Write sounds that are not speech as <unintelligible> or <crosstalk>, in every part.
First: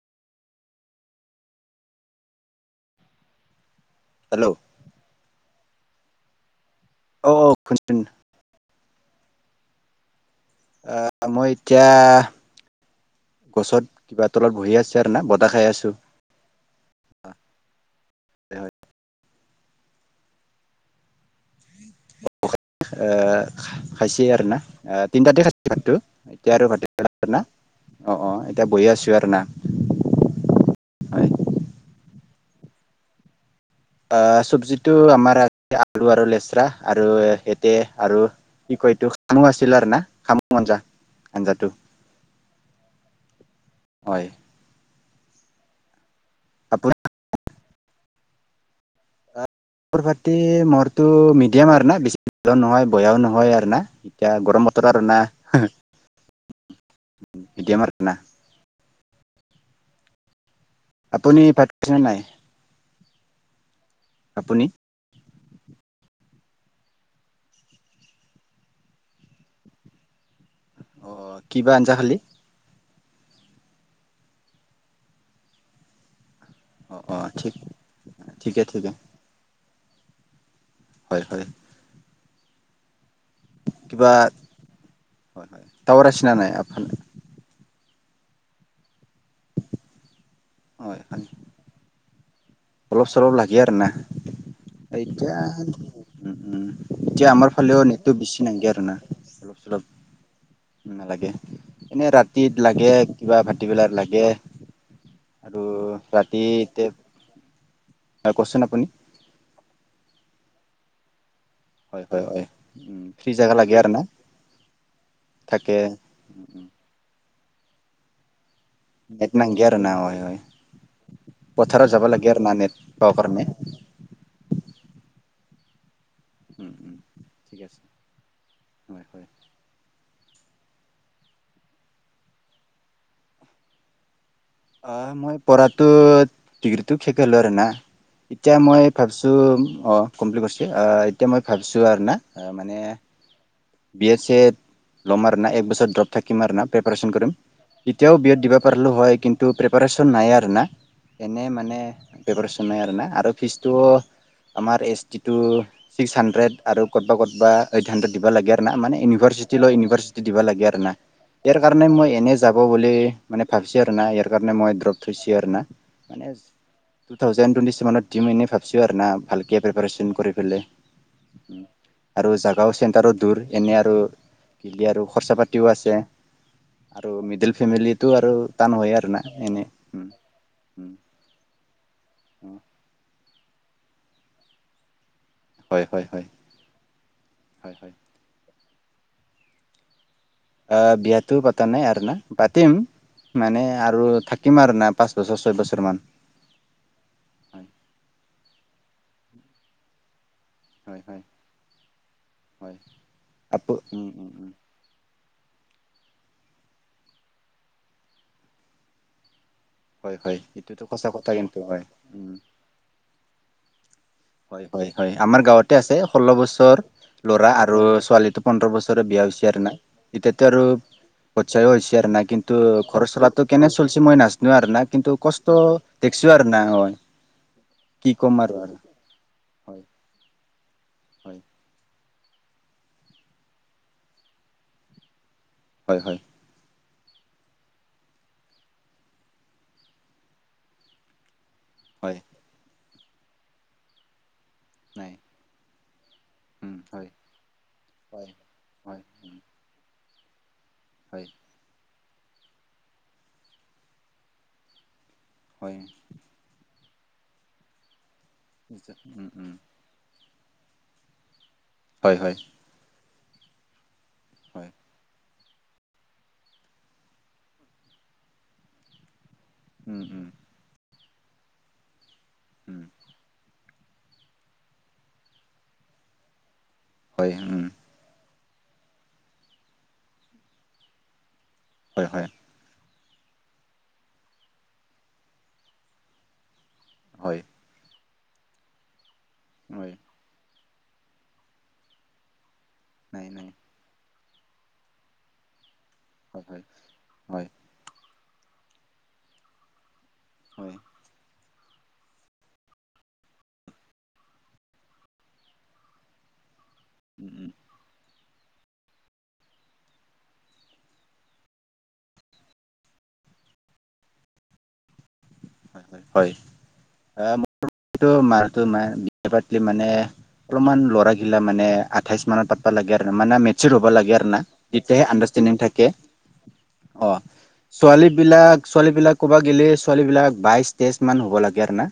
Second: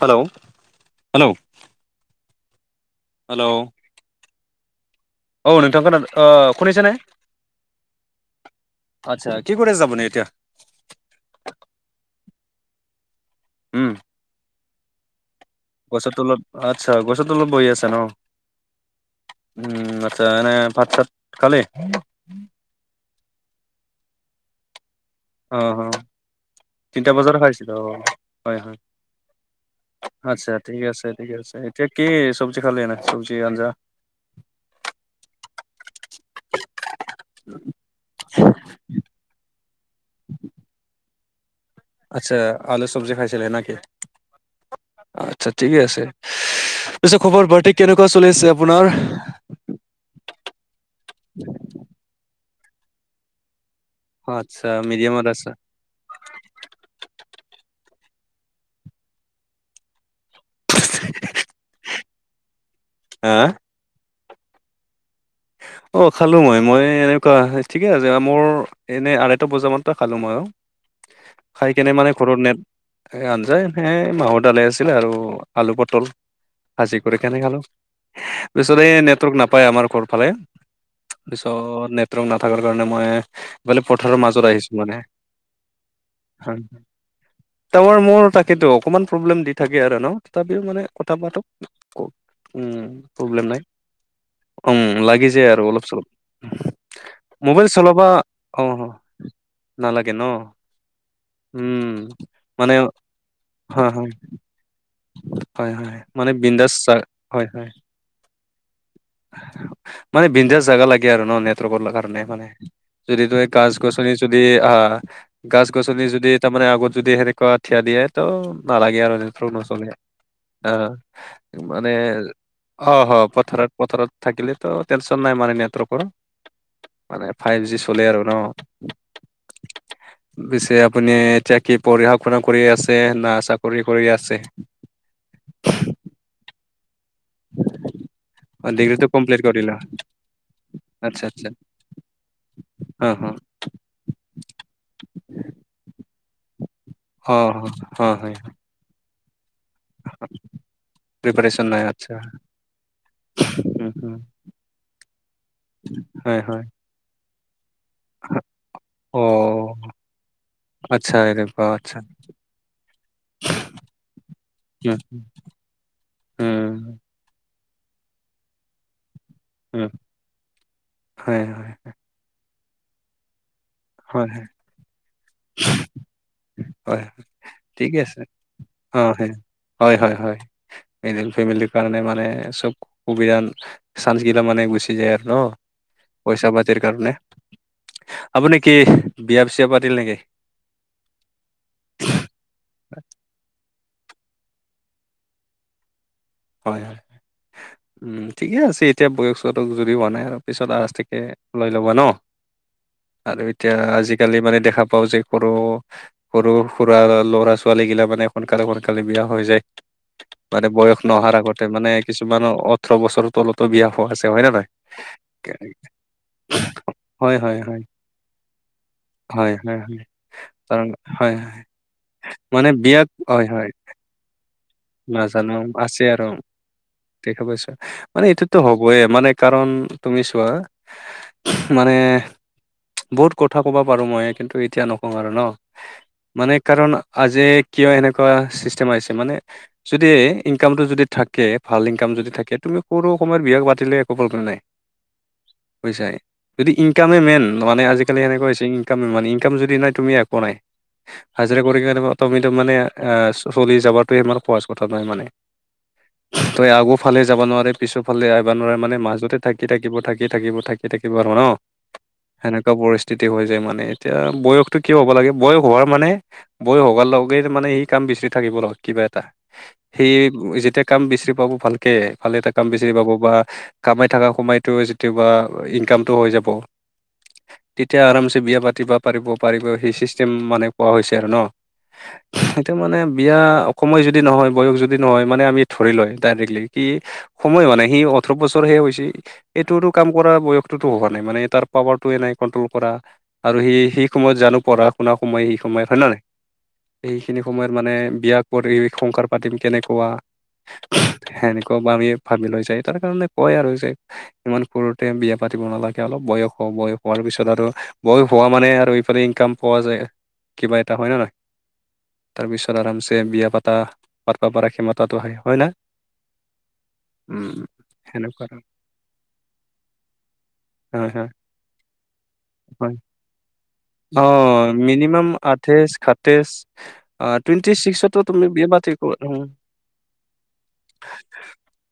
Hello, hello. Hello. Hello. অ', <unintelligible> অ', শুনিছেনে। অ', অ'। <unintelligible> অ', আচ্ছা, কি কৰি আছে আপুনি এতিয়া। আ মই এতিয়া গছত উম কিবা তলত বহি আছোঁ আৰু না বতাহ খাই আছো। গছৰ তলত আচ্ছা গছৰত বহি আছা ন। উম আচ্ছা এনে ভাত চাত খালি। এ খাই খাইছে আৰু না। তিনটাতে অ খাইছো অ ভাতটো এতিয়া আৰু ভাত তিনিটা <unintelligible> বজাত না খাইছিলো অ অ হয় এতিয়া হয় বহিয়ে আছো আৰু না। আচ্ছা ঠিক আছে হয় ঠিকে আছে এতিয়া কি চব্জি খালি এনে চব্জি আঞ্জা। আ চবজিটো আমাৰ আ আলু আৰু লেচেৰা। আৰু এতে আৰু কি কয় এইটো। খামু আছিল আৰু না খামুং আঞ্জা আঞ্জাটো। আচ্ছা আলু চব্জি খাইছিলা নেকি। হয়। আচ্ছা ঠিকে আছে আপোনাৰ পিছে খবৰ বাৰ্তিক কেনেকুৱা চলি আছে আপোনাৰ। খবৰ খাতি মোৰটো মিডিয়াম আৰু না বেছি ভাল নহয় বেয়াও নহয় আৰু না। এতিয়া আচ্ছা গৰম বতৰ আৰু না মিডিয়ামত আছে মিডিয়াম আৰু না। আপুনি ভাত খাইছা নাই। হা। আপুনি। অ খালো মই মই এনেকুৱা ঠিকে আছে মোৰ। এনেই আঢ়ৈটা বজামানতে খালো মইও অ খাই কিবা কেনে আঞ্জা মানে খালি ঘৰত নেট। আঞ্জায়ে মাহৰ দালে আছিলে আৰু আলু পটল। অ সাজি অ কৰি কেনে ঠিক খালো ঠিকে পিছত ঠিকে এই নেটৱৰ্ক নাপায় আমাৰ ঘৰ ফালে। হয় হয় পিছত নেটৱৰ্ক নাথকাৰ কাৰণে মই বোলে কিবা পথাৰৰ মাজত আহিছো মানে। হয় হয় টাৱাৰ আছে না নাই আপ তাৱাৰ মোৰ তাকেতো অকণমান প্ৰব্লেম দি থাকে আৰু ন তথাপিও মানে হয় কথা হয় পাতো কওক। উম অলপ চলপ প্ৰব্লেম লাগে নাই। আৰু না উম লাগি এতিয়া যায় আৰু অলপ চলপ উম উম এতিয়া আমাৰ মোবাইল ফালেও চলাবা নেটটো বেছি অ নালগে আৰু অ। না অলপ চলপ নালাগে ন। নালাগে উম। এনেই ৰাতিত মানে লাগে কিবা হয় ভাটিবেলাৰ হয় লাগে। আৰু হয় হয় মানে ৰাতি বিন্দাছ এতিয়া হয় হয়। কওকচোন আপুনি মানে বিন্দাছ জেগা লাগে আৰু ন নেট ৱৰ্ক হয় কাৰণে হয় হয় মানে উম যদি ফ্ৰী তুই জেগা লাগে আৰু না গছ-গছনি যদি আহ গছ- থাকে গছনি যদি তাৰ মানে আগত যদি সেনেকুৱা ঠিয়া দিয়ে ত নালাগে আৰু এনে নেট নেটৱৰ্ক নাংগে নছ আৰু লে, না হয় হয় অ পথাৰত মানে যাব লাগে আৰু না নেট অ পাব অ কাৰণে পথাৰত পথাৰত থাকিলে তো টেনচন নাই মানে নেটৰ্কৰ। উম উম মানে ঠিক ফাইভ জি আছে চলে আৰু ন। হয় হয় পিছে আপুনি এতিয়া কি পঢ়া শুনা কৰি আছে না চাকৰি কৰি আছে? অ, মই পঢ়াতো ডিগ্ৰীটো শেক লোৰো না। এতিয়া মই ডিগ্ৰীটো ভাবছোঁ কমপ্লিট কৰিলা অঁ, কমপ্লিট কৰিছো আচ্ছা এতিয়া মই আচ্ছা ভাবছোঁ আৰু না মানে অ বি এ চেদ ল'ম আৰু ন এক বছৰ ড্ৰপ থাকিম আৰু প্ৰিপচন অ কৰিম অ অ তেতিয়াও হয় বি দিবা পাৰিলো হয় কিন্তু পেপাৰিচন নাই আৰু না এনেই প্ৰিপাৰেচন মানে নাই আচ্ছা প্ৰেপাৰচন নাই আৰু না আৰু ফিজটো উম উম আমাৰ এছ টিটো ছিক্স হয় হাণ্ড্ৰেড হয় আৰু ক'বা ক'ৰবাত এইট হাণ্ড্ৰেড দিবা লাগে। না মানে অ ইউনিভাৰ্চিটি লৈ ইউনিভাৰ্চিটি দিব লাগে আৰু না। আচ্ছা ইয়াৰ এনেকুৱা কাৰণে আচ্ছা মই এনে যাব বুলি মানে ভাবিছো আৰু না ইয়াৰ কাৰণে মই দ্ৰপ উম থৈছো আৰু না। মানে উম টু থাউজেন টোৱেন্টি চছেনত দিম এনে ভাবছো আৰু না ভাল। কে উম প্ৰিপাৰ্যন কৰি পেলাই হয় হয় আৰু জাগাও চেণ্টাৰো দূৰ। এনে আৰু হয় হয় কি আৰু খৰচা পাতিও আছে। হয় আৰু হয়। মিডিল ফেমিলি ঠিকে আছে আৰু টান হয় আৰু না এনে। হয় হয় হয়। মিডিল ফেমিলিৰ কাৰণে মানে চব সুবিধা চান্স গিলা মানে গুচি যায় আৰু ন। হয় হয় হয় পইচা পাতিৰ কাৰণে হয় হয়। আপুনি কি বিয়া-চিয়া পাতিল নেকি? আহ বিয়াটো পতা নাই আৰু ন পাতিম। মানে আৰু থাকিম আৰু না পাঁচ বছৰ ছয় বছৰ মান। হয় হয় হয় উম ঠিকে আছে এতিয়া বয়সটোক যদি বোৱা নাই আৰু পিছত হয় আসকে হয় লৈ ল'ব ন। হয়। আৰু এতিয়া আপু উম উম আজিকালি উম মানে দেখা পাও যে সৰু সৰু-সুৰা ল'ৰা-ছোৱালী গিলা মানে সোনকালে সোনকালে বিয়া হৈ যায়। হয় হয় এইটো সঁচা কথা। অহাৰ কিন্তু আগতে হয় মানে উম। কিছুমান ওঠৰ বছৰ তলতো বিয়া হোৱা আছে। নে হয় নহয়? হয় হয় আমাৰ গাঁৱতে আছে ষোল্ল বছৰ হয় ল'ৰা হয় আৰু হয় ছোৱালীটো। পোন্ধৰ বছৰে বিয়া হৈছে হয় আৰু না হয় হয় এতিয়াতো আৰু কাৰণ হয় হয় পচায়ও হৈছে আৰু নাই কিন্তু মানে ঘৰ বিয়াত চলাটো হয় হয় কেনে পিছে মই নাচো আৰু না, কিন্তু কষ্ট নাজানো আছে আৰু দেখছো না হয় দেখা পাইছো কি মানে ক'ম আৰু এইটোতো আৰু হবইে মানে। কাৰণ হয় তুমি চোৱা হয় মানে বহুত কথা ক'ব পাৰো মই কিন্তু এতিয়া নকওঁ আৰু ন। হয় হয় মানে কাৰণ আজি কিয় এনেকুৱা চিষ্টেম আহিছে মানে যদি ইনকামটো যদি থাকে ভাল ইনকাম হয় যদি থাকে তুমি সৰু সময়ৰ বিয়া পাতিলে একো প্ৰব্লেম নাই। নাই। পছাই যদি উম হয় ইনকামে মেইন মানে আজিকালি হয় এনেকুৱা হৈছে। হয় মানে উম ইনকাম যদি নাই তুমি একো নাই। হয়। হাজিৰা কৰি কাৰণ অটমেট মানে চলি যাবাতে ইমান সহজ কথা নহয় মানে। হয়। তই আগ ফালে যাব নোৱাৰে পিছৰ ফালে আহিবা নোৱাৰে নিশ্চয়। মানে উম মাজতে উম থাকি থাকিব থাকে। থাকি থাকিব থাকি থাকিব আৰু ন। হয় হয়। এনেকুৱা পৰিস্থিতি হৈ যায় মানে এতিয়া হয় বয়সতটো কিয় হ'ব লাগে, বয়স হোৱাৰ মানে বয়স হোৱাৰ লগে মানে ই কাম বিচাৰি থাকিব লগ কিবা এটা। উম সেই উম যেতিয়া কাম বিচি পাব ভালকে ভালে এটা কাম উম বিচাৰি পাব বা কামাই থকা সোমাইতো যেতিয়াবা ইনকামটো হৈ যাব। হয়। এতিয়া আৰামছে বিয়া পাতিব পাৰিব পাৰিব সেই চিষ্টেম মানে কোৱা হৈছে আৰু ন। হয় হয়। এতিয়া মানে বিয়া সময় যদি নহয় বয়স যদি নহয় মানে আমি ধৰি লয় ডাইৰেক্টলি। কি হয় সময় মানে সি ওঠৰ বছৰহে হৈছে এইটোতো হয় কাম। বয়সতো হোৱা নাই মানে তাৰ পাৱাৰে নাই কন্ট্ৰল কৰা নাই নাই আৰু স শ সময়ত জানো পঢ়া শুনা সময় সেই সময়ত হয় নে নহ নাই সেইখিনি হয় সময়ত মানে বিয়া কৰি। শংস পাতিম কেনেকুৱা। হয়। সেনেকা বা আমি ভাবি লৈ যায় তাৰ কাৰণে কয় আৰু যে। ইমান সৰুতে বিয়া পাতিব নালাগে অলপ বয়স হ বয়স হোৱাৰ উম পিছত উম আৰু বয়ো হোৱা মানে আৰু এইফালে ইনকাম পোৱা যায়, কিবা এটা হয় নে নহয়। তাৰ পিছত আৰামছে বিয়া পাতা, পাতব পৰা ক্ষমাতাটো হয়। হয় ন। অ মোৰটো মাৰতো নাই বিয়া পাতি মানে। অলপমান হয় ল'ৰা হয় ঘিলা মানে আঠাইছ মানত পাতবা হয় লাগে আৰু ন মানে মেচ হ'ব লাগে আৰু না যেতিয়া আডাৰেণ্ডিং। আঠচ শাতেশ টুৱেন্টি ছোৱালী চিক্টো, বিলাক ছোৱালী বিলাক ক'বাত গ'লে ছোৱালী বিলাক বাইশ তেইশ মান হ'ব লাগে আৰু না।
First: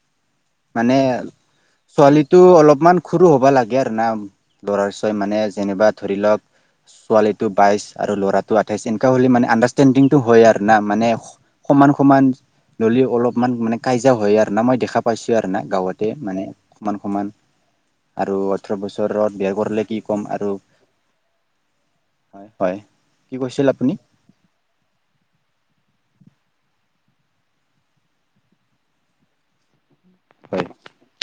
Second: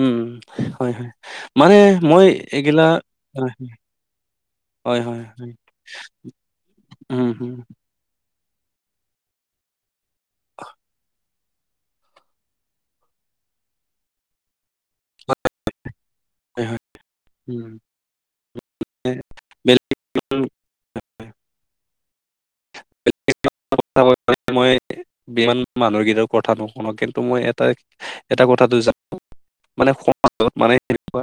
উম, হয় মানে হয় মানে মই ছোৱালীটো এইগিলা অলপমান সৰু হ'বা লাগে আৰু না। ল'ৰা হয় ছোৱালী হয় মানে হয় যেনিবা ধৰি লওঁক, উম উম ছোৱালীটো হুম, বাইচ আৰু ল'ৰাটো আঠাইছ এনেকুৱা হ'লে মানে আণ্ডাৰষ্টেণ্ডিংটো হয় আৰু না মানে সমান- সমান ল'লি অলপমান মানে কাজয়া হয় আৰু না মই দেখা পাইছো আৰু না গাঁৱত। তে মানে হয় হয় সমান- সমান উম আৰু ওঠৰ বছৰত বিয়া কৰিলে কি ক'ম আৰু হয়, কি কৈছিল আপুনি। মই ইমান মানুহ <unintelligible> কথা নুশুনো, কিন্তু মই এটা- এটা কথাটো মানে <unintelligible> হয় মানে এনেকুৱা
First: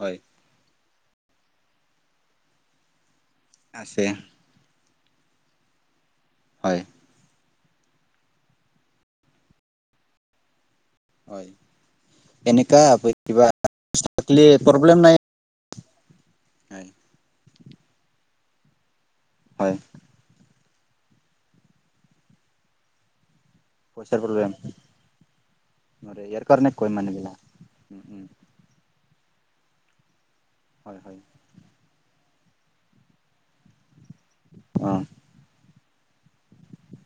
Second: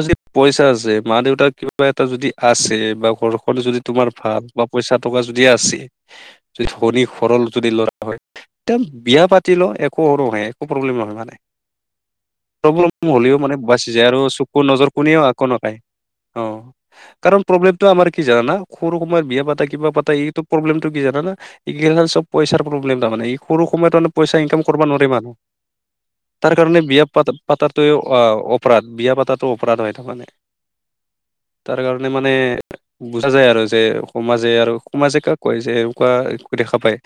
হয় পইচা আছে, মা দেউতা কিবা এটা যদি আছে, বা ঘৰখন যদি আছে তোমাৰ ভাল বা পইচা টকা যদি আছে, যদি হয় ধনী ঘৰৰ যদি ল'ৰা হয়, তে বিয়া পাতিলেও একো সৰু নহয়, একো প্ৰব্লেম নহয়। হয় এনেকা প্ৰব্লেম হ'লেও কিবা মানে বাচি যায় আৰু চকুৰ নজৰ প্ৰব্লেম নাই কোনেও <unintelligible> কাই অ', কাৰণ প্ৰব্লেমটো আমাৰ কি জানানা সৰু সময়ত বিয়া পাতা হয় কিবা পাতা এইটো প্ৰব্লেমটো কি জানা না, এই চব পইচাৰ প্ৰব্লেম তাৰ মানে সৰু সময়ত অলপ পইচাৰ পইচা প্ৰব্লেম ইনকাম কৰিব নোৱাৰি মানুহ। ইয়াৰ তাৰ কাৰণে কয় বিয়া পাতা মানুহবিলাক পাতাটোৱে অপৰাধ, বিয়া পাতাটো অপৰাধ হয় তাৰমানে। হয়- হয়। তাৰ কাৰণে মানে বুজা যায় আৰু যে সমাজে আৰু অ', সমাজে কাক কয় যে এনেকুৱা দেখা পায়,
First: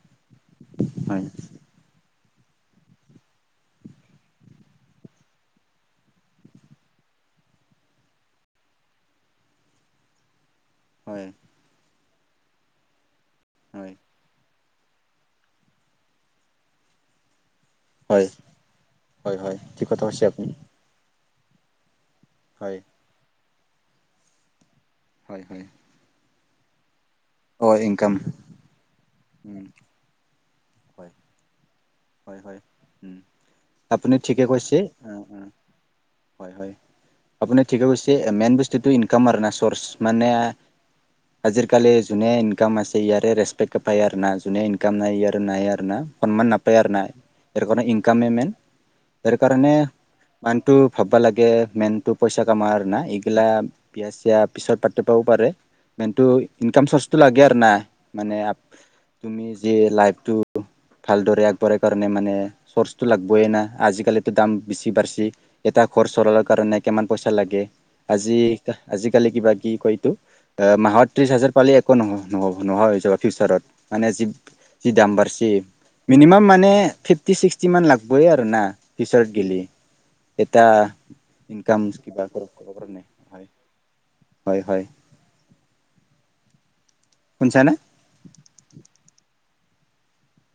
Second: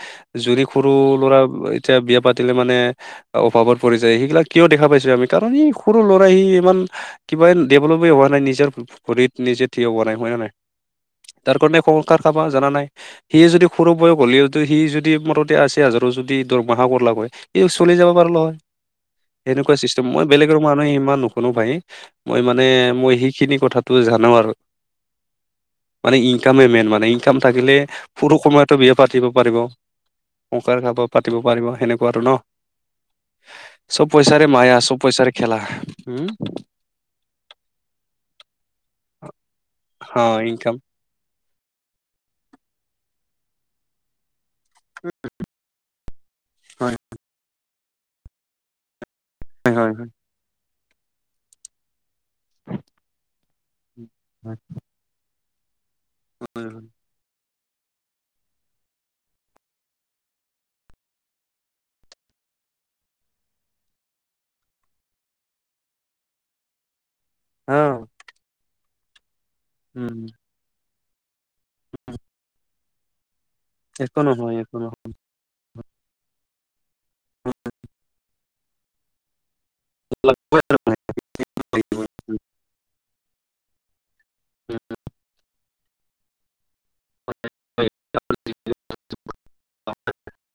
জুৰি সৰু হয়। ল'ৰা এতিয়া বিয়া পাতিলে মানে অভাৱত পৰি যায়, সেইবিলাক কিয় দেখা পাইছো আমি, কাৰণ ই সৰু ল'ৰাই সি ইমান কিবা ডেভলপ এ হোৱা নাই, নিজৰ ভৰিত নিজে থিয় হোৱা নাই হয় নে নাই। হয়। তাৰ কাৰণে সংসাৰ চাবা জানা নাই। সি যদি সৰু হয়। বয়স হ'লেও টো সি যদি মুঠতে আচি হাজাৰো যদি দৰমহা <unintelligible> হয় ইও চলি যাব পাৰলো হয়, হয় হয়, সেনেকুৱা ঠিক কথা চিষ্টেম কৈছে মই আপুনি। বেলেগৰ মানুহে ইমান নুশুনো ভাই। মই মানে হয় মই সেইখিনি কথাটোৱে জানো আৰু। হয়- হয়। মানে ইনকামে মেইন মানে ইনকাম থাকিলে, অ', ইনকাম। সৰু সময়তো বিয়া পাতিব পাৰিব। উম, <unintelligible> হয় পাতিব পাৰিব সেনেকুৱা ন হয়- হয়, উম। চব আপুনি ঠিকে পইচাৰে মায়া কৈছে, চব উম, পইচাৰে উম, খেলা উম হয়- হয়। আপুনি ঠিকে কৈছে, মেইন বস্তুটো ইনকাম আৰু না চৰ্চ অ মানে ইনকাম আজিৰ কালি যোনে ইনকাম আছে ইয়াৰে ৰেচপেকট পায় আৰু না যোনে ইনকাম নাই ইয়াৰ নাই আৰু না। অকনমান নাপায় আৰু হয় না তেৰ কাৰণে ইনকামে মেইন, তেওঁৰ কাৰণে হয় হয় হয় <unintelligible> ভাৱব লাগে মেইনটো পইচা কামাৰ না, এইগিলা বিয়া চিয়া পিছত পাত <unintelligible> পাৰে মেইনটো হয় ইনকম হয়। চৰ্চটো লাগে না, মানে আপ উনি যে লাইফটো ভালদৰে আগ পৰ কাৰণে মানে চৰ্চটো লাগবে এ না, আজিকালিতো দাম বেছি বাঢ়ছি। এটা ঘৰ চলাৰ কাৰণে। কিমান পইচা লাগে, অ আজি আজিকালি কিবা কি কয় এইটো উম এ মাহত ত্ৰিশ হাজাৰ পালি একো নহয় নহ নহয় যাব ফিউচাৰত। মানে একো যি- নহয় একো যি দাম বাঢ়চে। মিনিমাম মানে ফিফটি ছিক্সটিমান লাগবই আৰু না ফিউচাৰত গেলে। এটা ইনকাম কিবা নহয় <unintelligible> হয়-হয়। শুন চানে। <unintelligible>